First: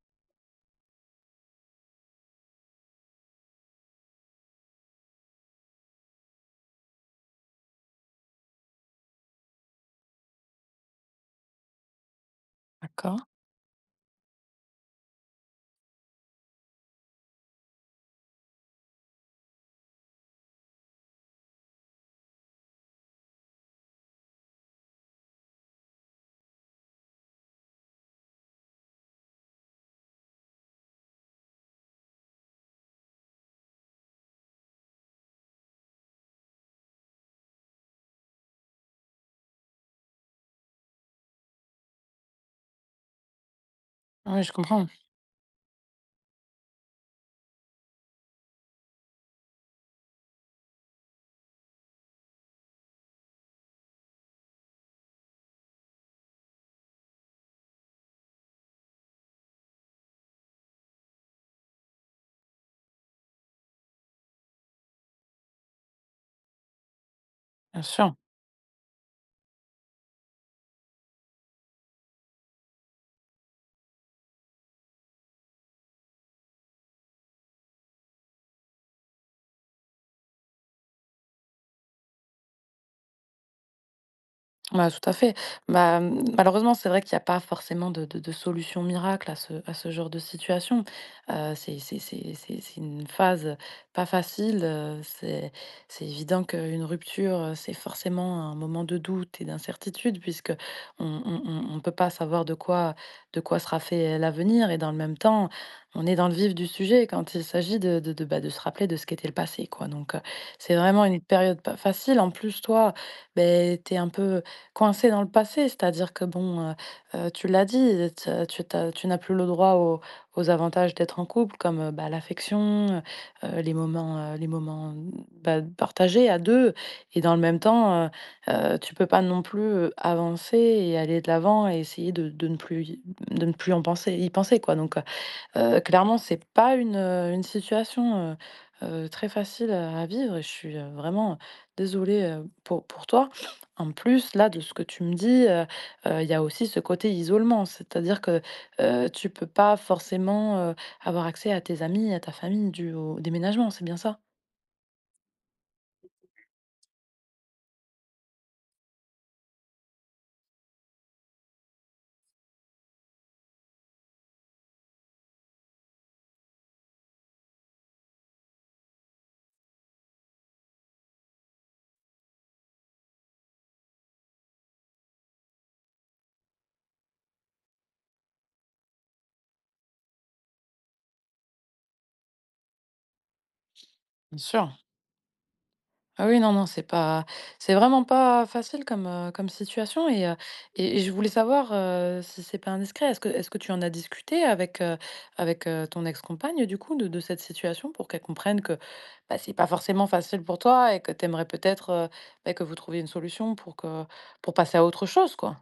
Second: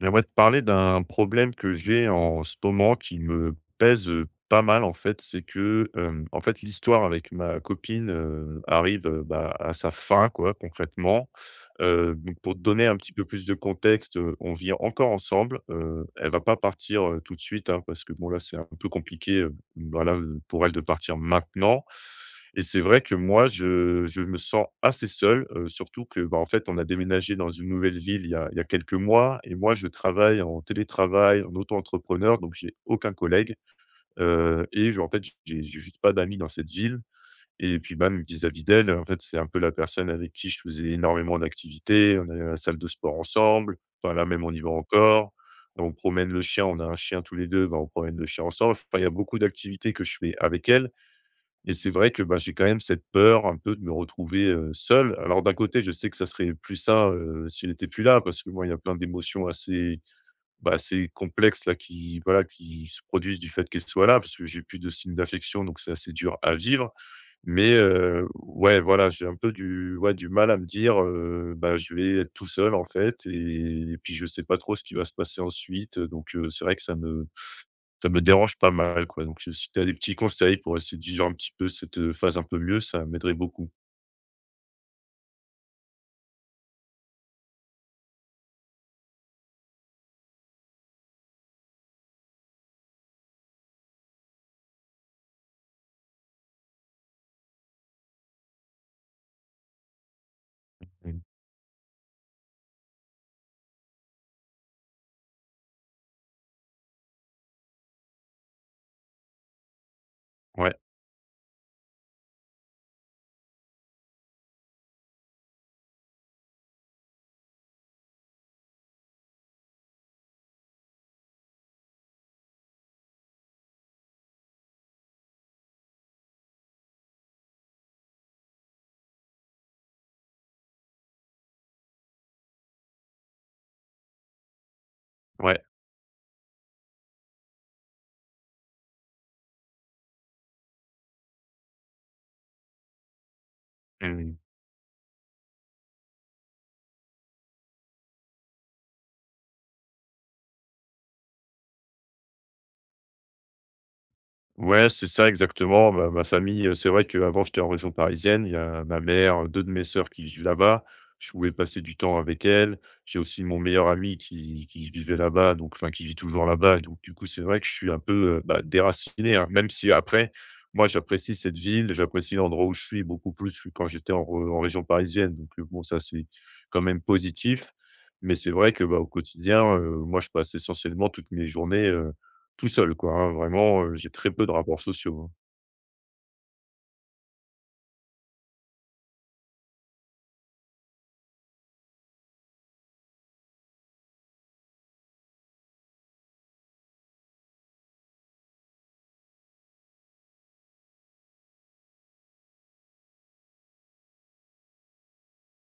J'aimerais te parler d'un problème que j'ai en ce moment qui me pèse pas mal en fait, c'est que en fait l'histoire avec ma copine arrive bah, à sa fin quoi concrètement. Donc pour te donner un petit D'accord. peu plus de contexte, on vit encore ensemble. Elle va pas partir tout de suite hein, parce que bon là c'est un peu compliqué voilà, pour elle de partir maintenant. Et c'est vrai que moi, je me sens assez seul, surtout que, bah, en fait, on a déménagé dans une nouvelle ville il y a quelques mois et moi, je travaille en télétravail, en auto-entrepreneur, donc j'ai aucun collègue. Et je en fait, j'ai juste pas d'amis dans cette ville, et puis même vis-à-vis d'elle, en fait, c'est un peu la personne avec qui je faisais énormément d'activités. On allait à la salle de sport ensemble, enfin, là, Ah oui, même, on je y va comprends, encore. On promène le chien, on a un chien tous les 2. Bah, on promène le chien ensemble. Enfin, il y a beaucoup d'activités que je fais avec elle et c'est vrai que, bah, j'ai quand même cette peur un peu de me retrouver, seul. Alors d'un côté, je sais que ça serait plus ça, s'il était plus là, parce que moi, il y a plein d'émotions assez, bah, assez complexes là qui, voilà, qui se produisent du fait qu'elle soit là, parce que j'ai plus de signes d'affection, donc c'est assez dur à vivre. Mais, bien sûr. Ouais, voilà, j'ai un peu du mal à me dire, bah, je vais être tout seul en fait, et puis je sais pas trop ce qui va se passer ensuite, donc, c'est vrai que ça me dérange pas mal, quoi, donc, si tu as des petits conseils pour essayer de vivre un petit peu cette, phase un peu mieux, ça m'aiderait beaucoup. Bah, tout à fait. Bah, mmh, malheureusement, c'est vrai qu'il y a pas forcément de solution miracle à ce genre de situation. C'est une phase pas facile, c'est évident qu'une rupture, c'est forcément un moment de doute et d'incertitude puisque Mmh. on peut pas savoir de quoi sera fait l'avenir et dans le même temps, on est dans le vif du sujet quand il s'agit de de, bah, de se rappeler de ce qu'était le passé, quoi. Ouais, C'est vraiment une période pas facile. En plus, toi, ben t'es un peu coincé dans le passé, c'est-à-dire que bon, tu l'as dit, tu n'as plus le droit aux avantages d'être en couple comme, bah, l'affection, les moments, les moments, bah, partagés à 2, et dans le même temps, tu peux pas non plus, avancer et aller de l'avant et essayer de ne plus en penser y penser, quoi. Ouais. Clairement, c'est pas une, une situation, très facile à vivre et je suis, vraiment désolée, pour toi. En plus, Mmh. là, de ce que tu me dis, il y a aussi ce côté isolement. C'est-à-dire que, tu peux pas forcément, avoir accès à tes amis, à ta famille due au déménagement, c'est bien ça? Ouais, c'est ça exactement. Ma famille, c'est vrai qu'avant j'étais en région parisienne. Il y a ma mère, 2 de mes sœurs qui vivent là-bas. Je pouvais passer du temps avec elles. J'ai aussi mon meilleur ami qui vivait là-bas, donc enfin qui vit toujours là-bas. Donc du coup, c'est vrai que je suis un peu, bah, déraciné, hein. Même si après, moi j'apprécie cette ville, j'apprécie l'endroit où je suis beaucoup plus que quand j'étais en région parisienne. Donc, bon ça c'est quand même positif. Mais c'est vrai que, bah, au quotidien, moi je passe essentiellement toutes mes journées tout seul quoi, hein, vraiment, j'ai très Bien peu de rapports sûr. sociaux, hein. Ah oui, non, non, c'est vraiment pas facile comme, comme situation. Et je voulais savoir, si c'est pas indiscret, est-ce que tu en as discuté avec, ton ex-compagne, du coup, de cette situation pour qu'elle comprenne que, bah, c'est pas forcément facile pour toi et que tu aimerais peut-être, bah, que vous trouviez une solution pour passer à autre chose, quoi?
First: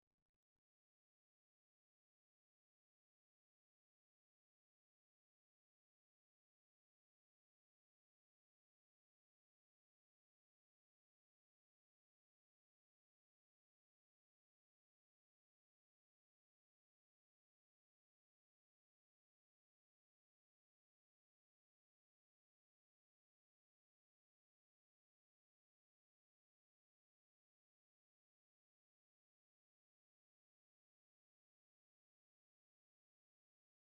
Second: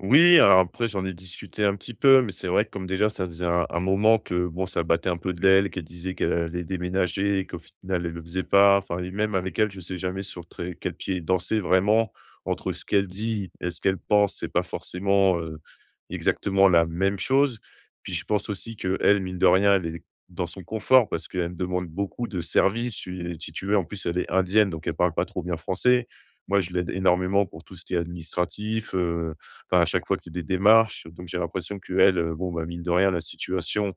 Oui, alors après j'en ai discuté un petit peu, mais c'est vrai que comme déjà ça faisait un moment que bon, ça battait un peu de l'aile, qu'elle disait qu'elle allait déménager et qu'au final elle le faisait pas. Enfin, et même avec elle, je sais jamais sur très quel pied danser vraiment, entre ce qu'elle dit et ce qu'elle pense, c'est pas forcément, exactement la même chose. Puis je pense aussi que elle, mine de rien, elle est dans son confort parce qu'elle me demande beaucoup de services, si tu veux. En plus elle est indienne, donc elle parle pas trop bien français. Moi je l'aide énormément pour tout ce qui est administratif. Enfin, à chaque fois qu'il y a des démarches, donc j'ai l'impression qu'elle, bon, bah, mine de rien, la situation,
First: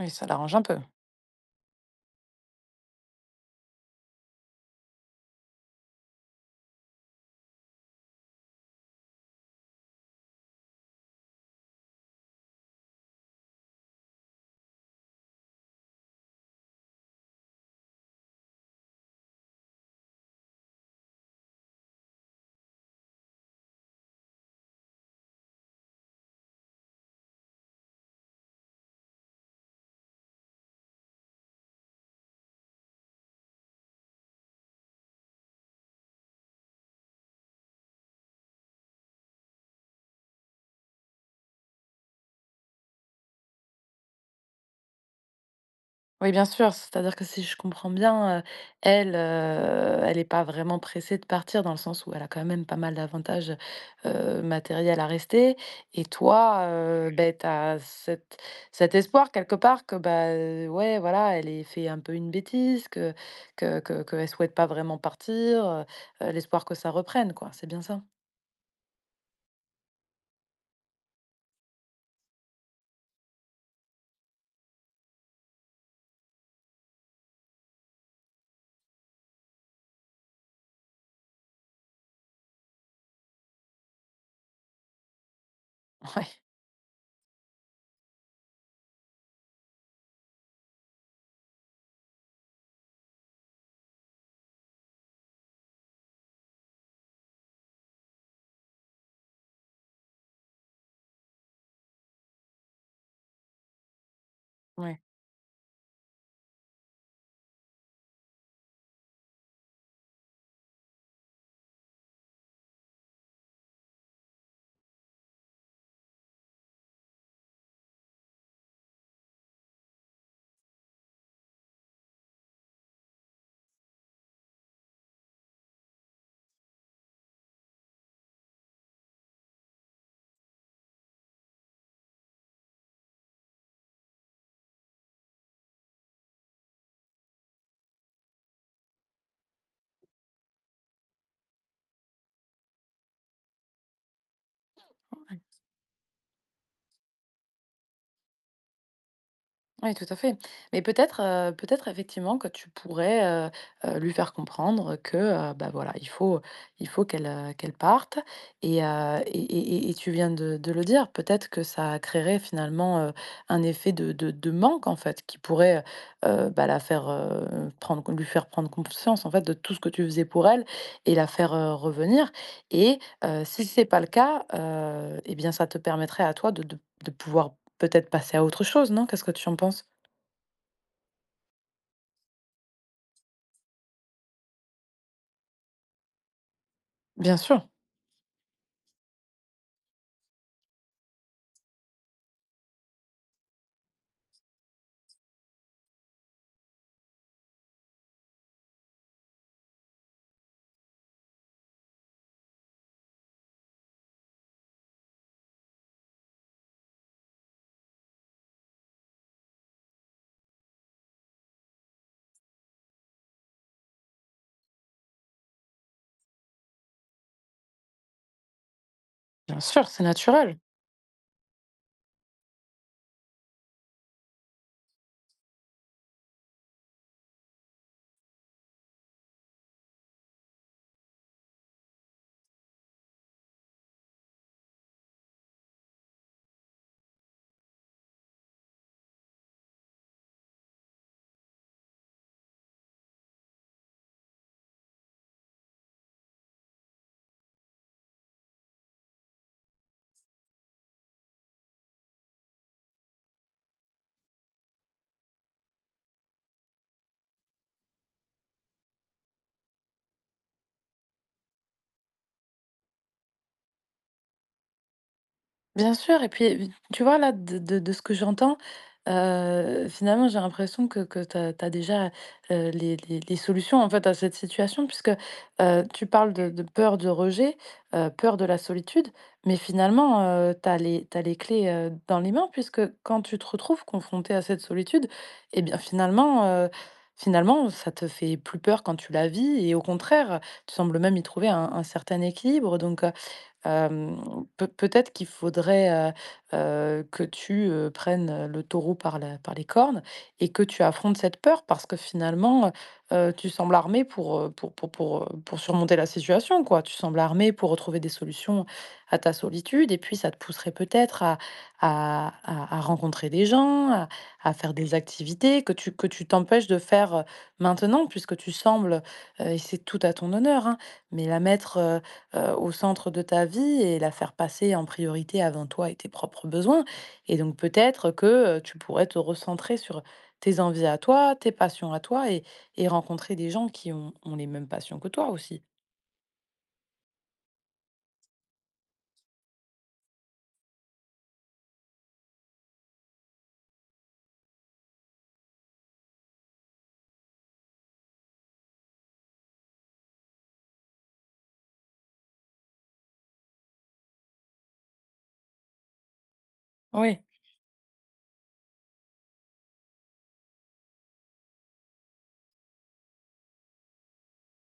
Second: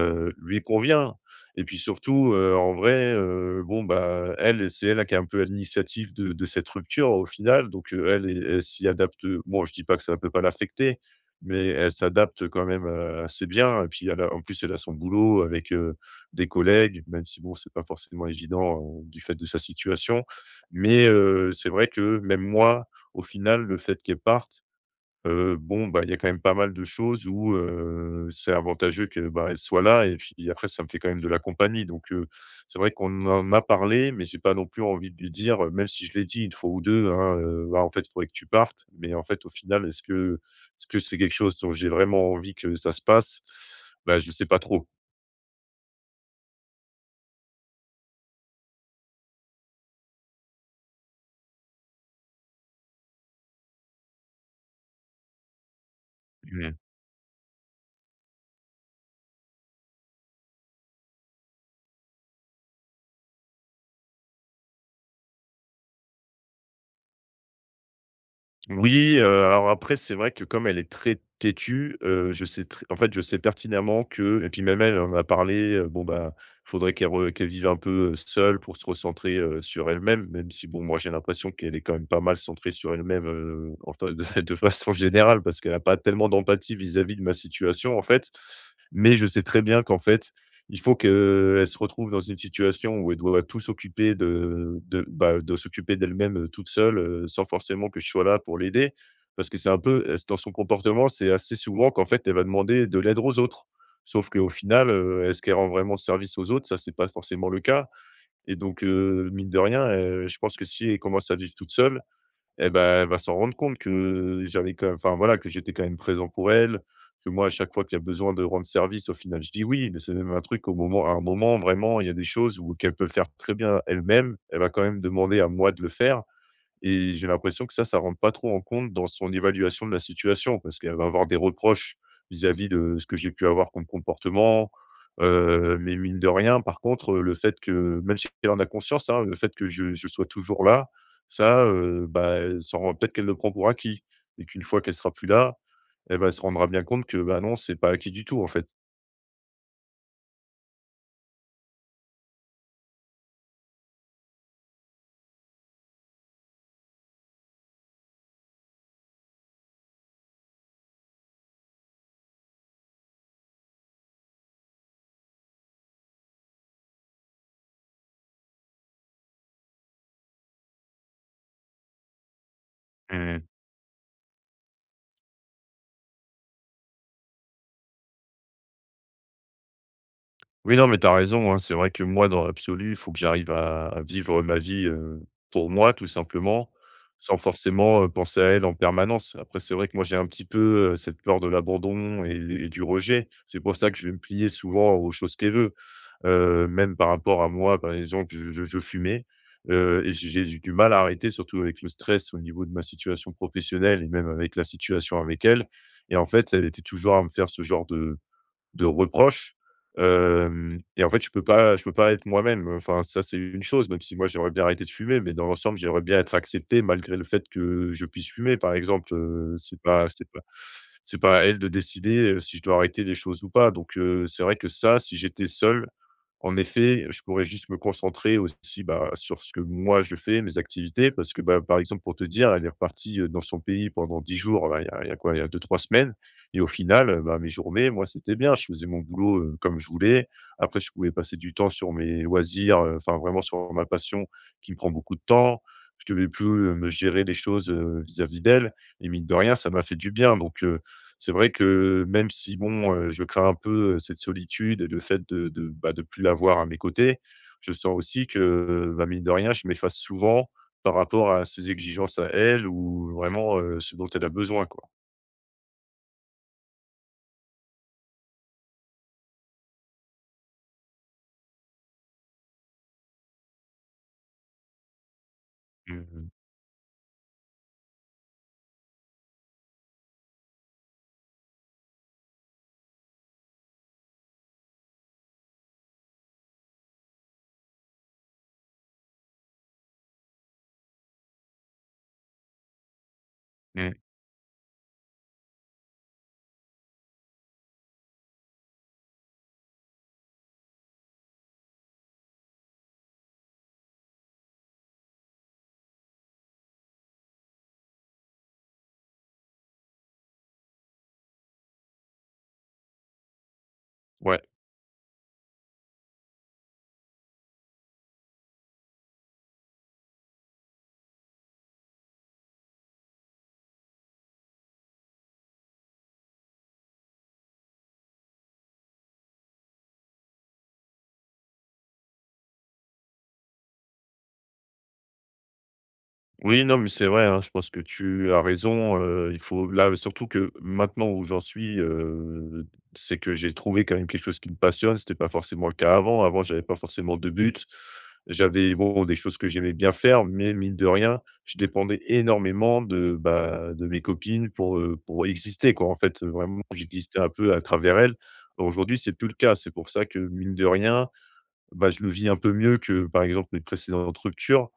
Et ça l'arrange lui un peu. convient, et puis surtout, en vrai, bon, bah, elle, c'est elle qui est un peu à l'initiative de cette rupture au final. Donc, elle, elle s'y adapte, bon, je dis pas que ça ne peut pas l'affecter, mais elle s'adapte quand même, assez bien, et puis elle a, en plus, elle a son boulot avec, des collègues, même si bon, c'est pas forcément évident, du fait de sa situation, mais c'est vrai que même moi, au final, le fait qu'elle parte, bon, bah, il y a quand même pas mal de choses où, c'est avantageux que, bah, elle soit là et puis après ça me fait quand même de la compagnie. Donc, c'est vrai qu'on en a parlé, mais j'ai pas non plus envie de lui dire, même si je l'ai dit une fois ou 2, hein, «Bah, en fait, il faudrait que tu partes». Mais en fait, au final, est-ce que c'est quelque chose dont j'ai vraiment envie que ça se passe? Bah, je sais pas trop. Oui, bien sûr, c'est-à-dire que si je comprends bien, elle, elle n'est pas vraiment pressée de partir dans le sens où elle a quand même pas mal d'avantages, matériels à rester, et toi, beh, tu as cet espoir quelque part que, bah, ouais, voilà, elle ait fait un peu une bêtise, que qu'elle souhaite pas vraiment partir, l'espoir que ça reprenne, quoi, c'est bien ça? Oui, alors après, c'est vrai que comme elle est très têtue, je sais très en fait, je sais pertinemment que, et puis même elle, elle en a parlé, bon, bah, faudrait qu'elle vive un peu, seule pour se recentrer, sur elle-même, même si bon, moi, j'ai l'impression qu'elle est quand même pas mal centrée sur elle-même, en fa de façon générale, parce qu'elle n'a pas tellement d'empathie vis-à-vis de ma situation, en fait. Mais je sais très bien qu'en fait, il faut qu'elle se retrouve dans une situation où elle doit tout s'occuper de s'occuper d'elle-même, toute seule, sans forcément que je sois là pour l'aider. Parce que c'est un peu, dans son comportement, c'est assez souvent qu'en fait, elle va demander de l'aide aux autres. Sauf qu'au final, ouais, est-ce qu'elle rend vraiment service aux autres? Ça, c'est pas forcément le cas, et donc, mine de rien, je pense que si elle commence à vivre toute seule, et ben elle va s'en rendre compte que j'avais quand même, enfin voilà, que j'étais quand même présent pour elle, que moi, à chaque fois qu'il y a besoin de rendre service, au final, je dis oui. Mais c'est même un truc au moment à un moment, vraiment, il y a des choses où qu'elle peut faire très bien elle-même. Elle va quand même demander à moi de le faire. Et j'ai l'impression que ça rentre pas trop en compte dans son évaluation de la situation, parce qu'elle va avoir des reproches vis-à-vis de ce que j'ai pu avoir comme comportement. Mais mine de rien, par contre, le fait que, même si elle en a conscience, hein, le fait que je sois toujours là, ça, bah, elle s'en rend, peut-être qu'elle le prend pour acquis, et qu'une fois qu'elle sera plus ouais. là, eh ben, elle se rendra bien compte que, bah, non, c'est pas acquis du tout, en Oui, tout à fait. Mais peut-être, peut-être effectivement que tu pourrais, lui faire comprendre que, bah, voilà, il faut qu'elle, qu'elle parte, et tu viens de le dire, peut-être que ça créerait finalement, un effet de manque, en fait, qui pourrait, bah, la faire, prendre lui faire prendre conscience, en fait, de tout ce que tu faisais pour elle et la faire, revenir. et fait. Si c'est pas le cas, heu, et bien, ça te permettrait à toi de pouvoir peut-être passer à autre chose, non? Qu'est-ce que tu en penses? Oui, non, mais t'as raison, hein. C'est vrai que moi, dans l'absolu, il faut que j'arrive à vivre ma vie, pour moi, tout simplement, Bien sans sûr, forcément, penser à elle en permanence. Après, c'est vrai que moi, j'ai un petit peu, cette peur de l'abandon et du rejet. C'est pour ça que je vais me plier souvent aux choses qu'elle veut. Même par rapport à moi, par exemple, je fumais, et j'ai eu du mal à arrêter, surtout avec le stress au niveau de ma situation professionnelle et même avec la situation avec elle. Et en fait, elle était toujours à me faire ce genre de reproches. Hem Et en fait, je peux pas être moi-même. Enfin, ça, c'est une chose, même si moi, j'aimerais bien arrêter de fumer, mais dans l'ensemble, j'aimerais bien être accepté malgré le fait que je puisse fumer, par exemple. Bien c'est sûr, c'est pas c'est pas naturel. c'est pas à elle de décider, si je dois arrêter les choses ou pas. Donc, c'est vrai que ça, si j'étais seul, en effet, je pourrais juste me concentrer aussi, bah, sur ce que moi je fais, mes activités. Parce que, bah, par exemple, pour te dire, elle est repartie, dans son pays pendant 10 jours. Bah, il y a quoi? Il y a 2 3 semaines, et au final, bah, mes journées, moi, c'était bien. Je faisais mon boulot, comme je voulais. Après, je pouvais passer du temps sur mes loisirs, enfin, vraiment sur ma passion, qui me prend beaucoup de temps. Je devais plus, me gérer les choses, vis-à-vis d'elle, et mine de rien, ça m'a fait du bien. Donc, c'est vrai que même si bon, je crains un peu, cette solitude et le fait de plus l'avoir à mes côtés, je sens aussi que, bah, mine de rien, je m'efface souvent par rapport à ses exigences à elle, ou vraiment, ce dont elle a besoin quoi. Bien sûr et puis, tu vois, là, de ce que j'entends, finalement, j'ai l'impression que tu as déjà, les solutions, en fait, à cette situation puisque, Mmh tu mh. parles de peur de rejet, peur de la solitude, mais finalement, tu as les t'as les clés, dans les mains puisque quand tu te retrouves confronté à cette solitude, et bien, finalement, ça te fait plus peur quand tu la vis et au contraire, tu sembles même y trouver un certain équilibre donc, Mmh. Hem, peut-être qu'il faudrait, que tu, prennes le taureau par la par les cornes et que tu affrontes cette peur parce que finalement, heu, tu sembles armé pour, pour surmonter la situation, quoi. Tu sembles armé pour retrouver des solutions à ta solitude et puis ça te pousserait peut-être à à rencontrer des gens, Ouais. à faire des activités que tu t'empêches de faire, maintenant, puisque tu sembles, et c'est tout à ton honneur, hein, mais la mettre, au centre de ta vie et la faire passer en priorité avant toi et tes propres besoins, et donc peut-être que, tu pourrais te recentrer sur tes envies à toi, tes passions à toi, et rencontrer des gens qui ont les mêmes passions que toi aussi. Oui, non, mais c'est vrai, hein, je pense que tu as raison. Il faut là, surtout que maintenant où j'en suis, c'est que j'ai trouvé quand même quelque chose qui me passionne. C'était pas forcément le cas avant. Avant, j'avais pas forcément de but. J'avais, bon, des choses que j'aimais bien faire, mais mine de rien, je dépendais énormément de mes copines pour, pour exister quoi. En fait, vraiment, j'existais Oui, un peu à travers elles. Aujourd'hui, c'est plus le cas. C'est pour ça que, mine de rien, bah, je le vis un peu mieux que, par exemple, mes précédentes ruptures.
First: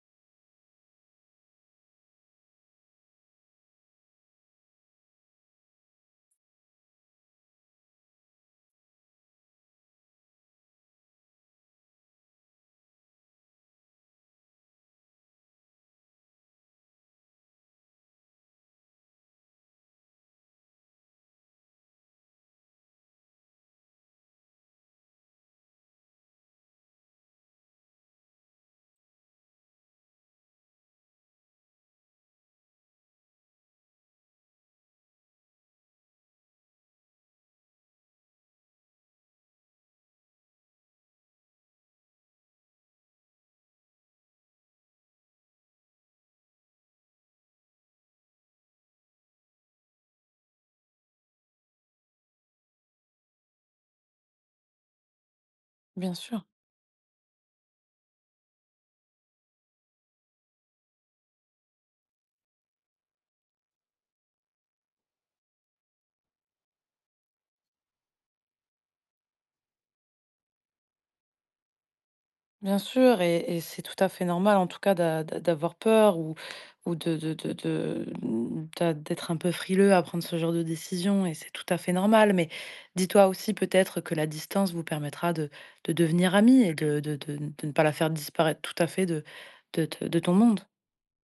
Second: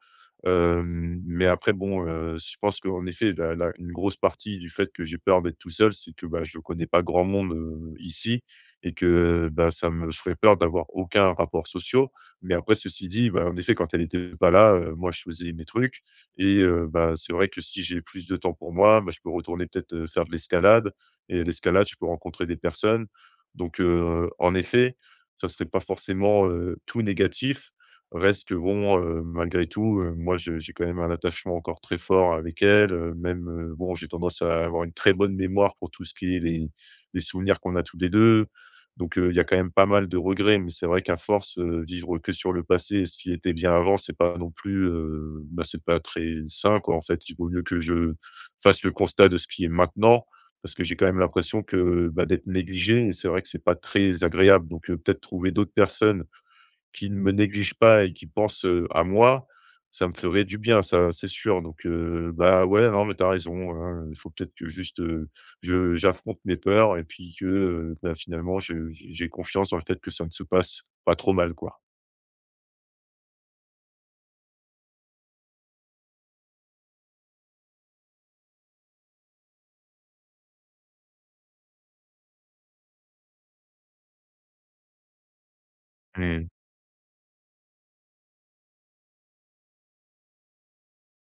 Mais après, bon, je pense qu'en effet, la la une grosse partie du fait que j'ai peur d'être tout seul, c'est que, bah, je ne connais pas grand monde, ici, et que, bah, ça me ferait peur d'avoir aucun rapport social. Mais après, ceci dit, bah, en effet, quand elle était pas là, moi je faisais mes trucs. Et bah, c'est vrai que si j'ai plus de temps pour moi, bah, je peux retourner peut-être, faire de l'escalade, et l'escalade, je peux rencontrer des personnes. Donc, en effet, ça serait pas forcément, tout négatif. Reste que bon, malgré tout, moi je j'ai quand même un attachement encore très fort avec elle, même, bon, j'ai tendance à avoir une très bonne mémoire pour tout ce qui est les souvenirs qu'on a tous les 2. Donc, il y a quand même pas mal de regrets, mais c'est vrai qu'à force, vivre que sur le passé et ce qui était bien avant, c'est pas non plus, bah, c'est pas très sain, quoi, en fait. Il vaut mieux que je fasse le constat de ce qui est maintenant, parce que j'ai quand même l'impression que, bah, d'être négligé, et c'est vrai que c'est pas très agréable. Donc, peut-être trouver d'autres bien personnes sûr. qui ne me négligent pas et qui pensent, à moi, ça me ferait du bien, ça, c'est sûr. Donc, bah, ouais, non, mais t'as raison, hein, il faut peut-être que juste, je j'affronte mes peurs, et puis que, bah, finalement je j'ai confiance dans le fait que ça ne se passe pas trop mal, quoi. Bien sûr et c'est tout à fait normal en tout cas d'avoir peur ou de mmh, d'être un peu frileux à prendre ce genre de décision et c'est tout à fait normal. Mais dis-toi aussi peut-être que la distance vous permettra de devenir Mmh. amis et de ne pas la faire disparaître tout à fait de te de ton monde.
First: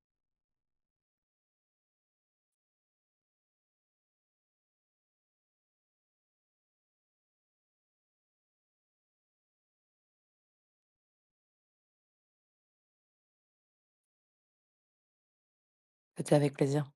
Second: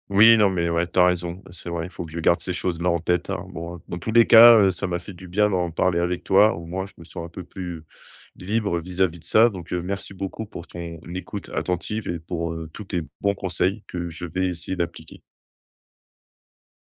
Oui, non, mais ouais, t'as raison. Bah, c'est vrai, il faut que je garde ces choses-là en tête, hein. Bon, dans tous les cas, ça m'a fait du bien d'en parler avec toi. Au moins, je me sens un peu plus libre vis-à-vis de ça. Donc, merci beaucoup pour ton écoute attentive et pour, tous tes bons conseils que je vais essayer d'appliquer. C'était avec plaisir.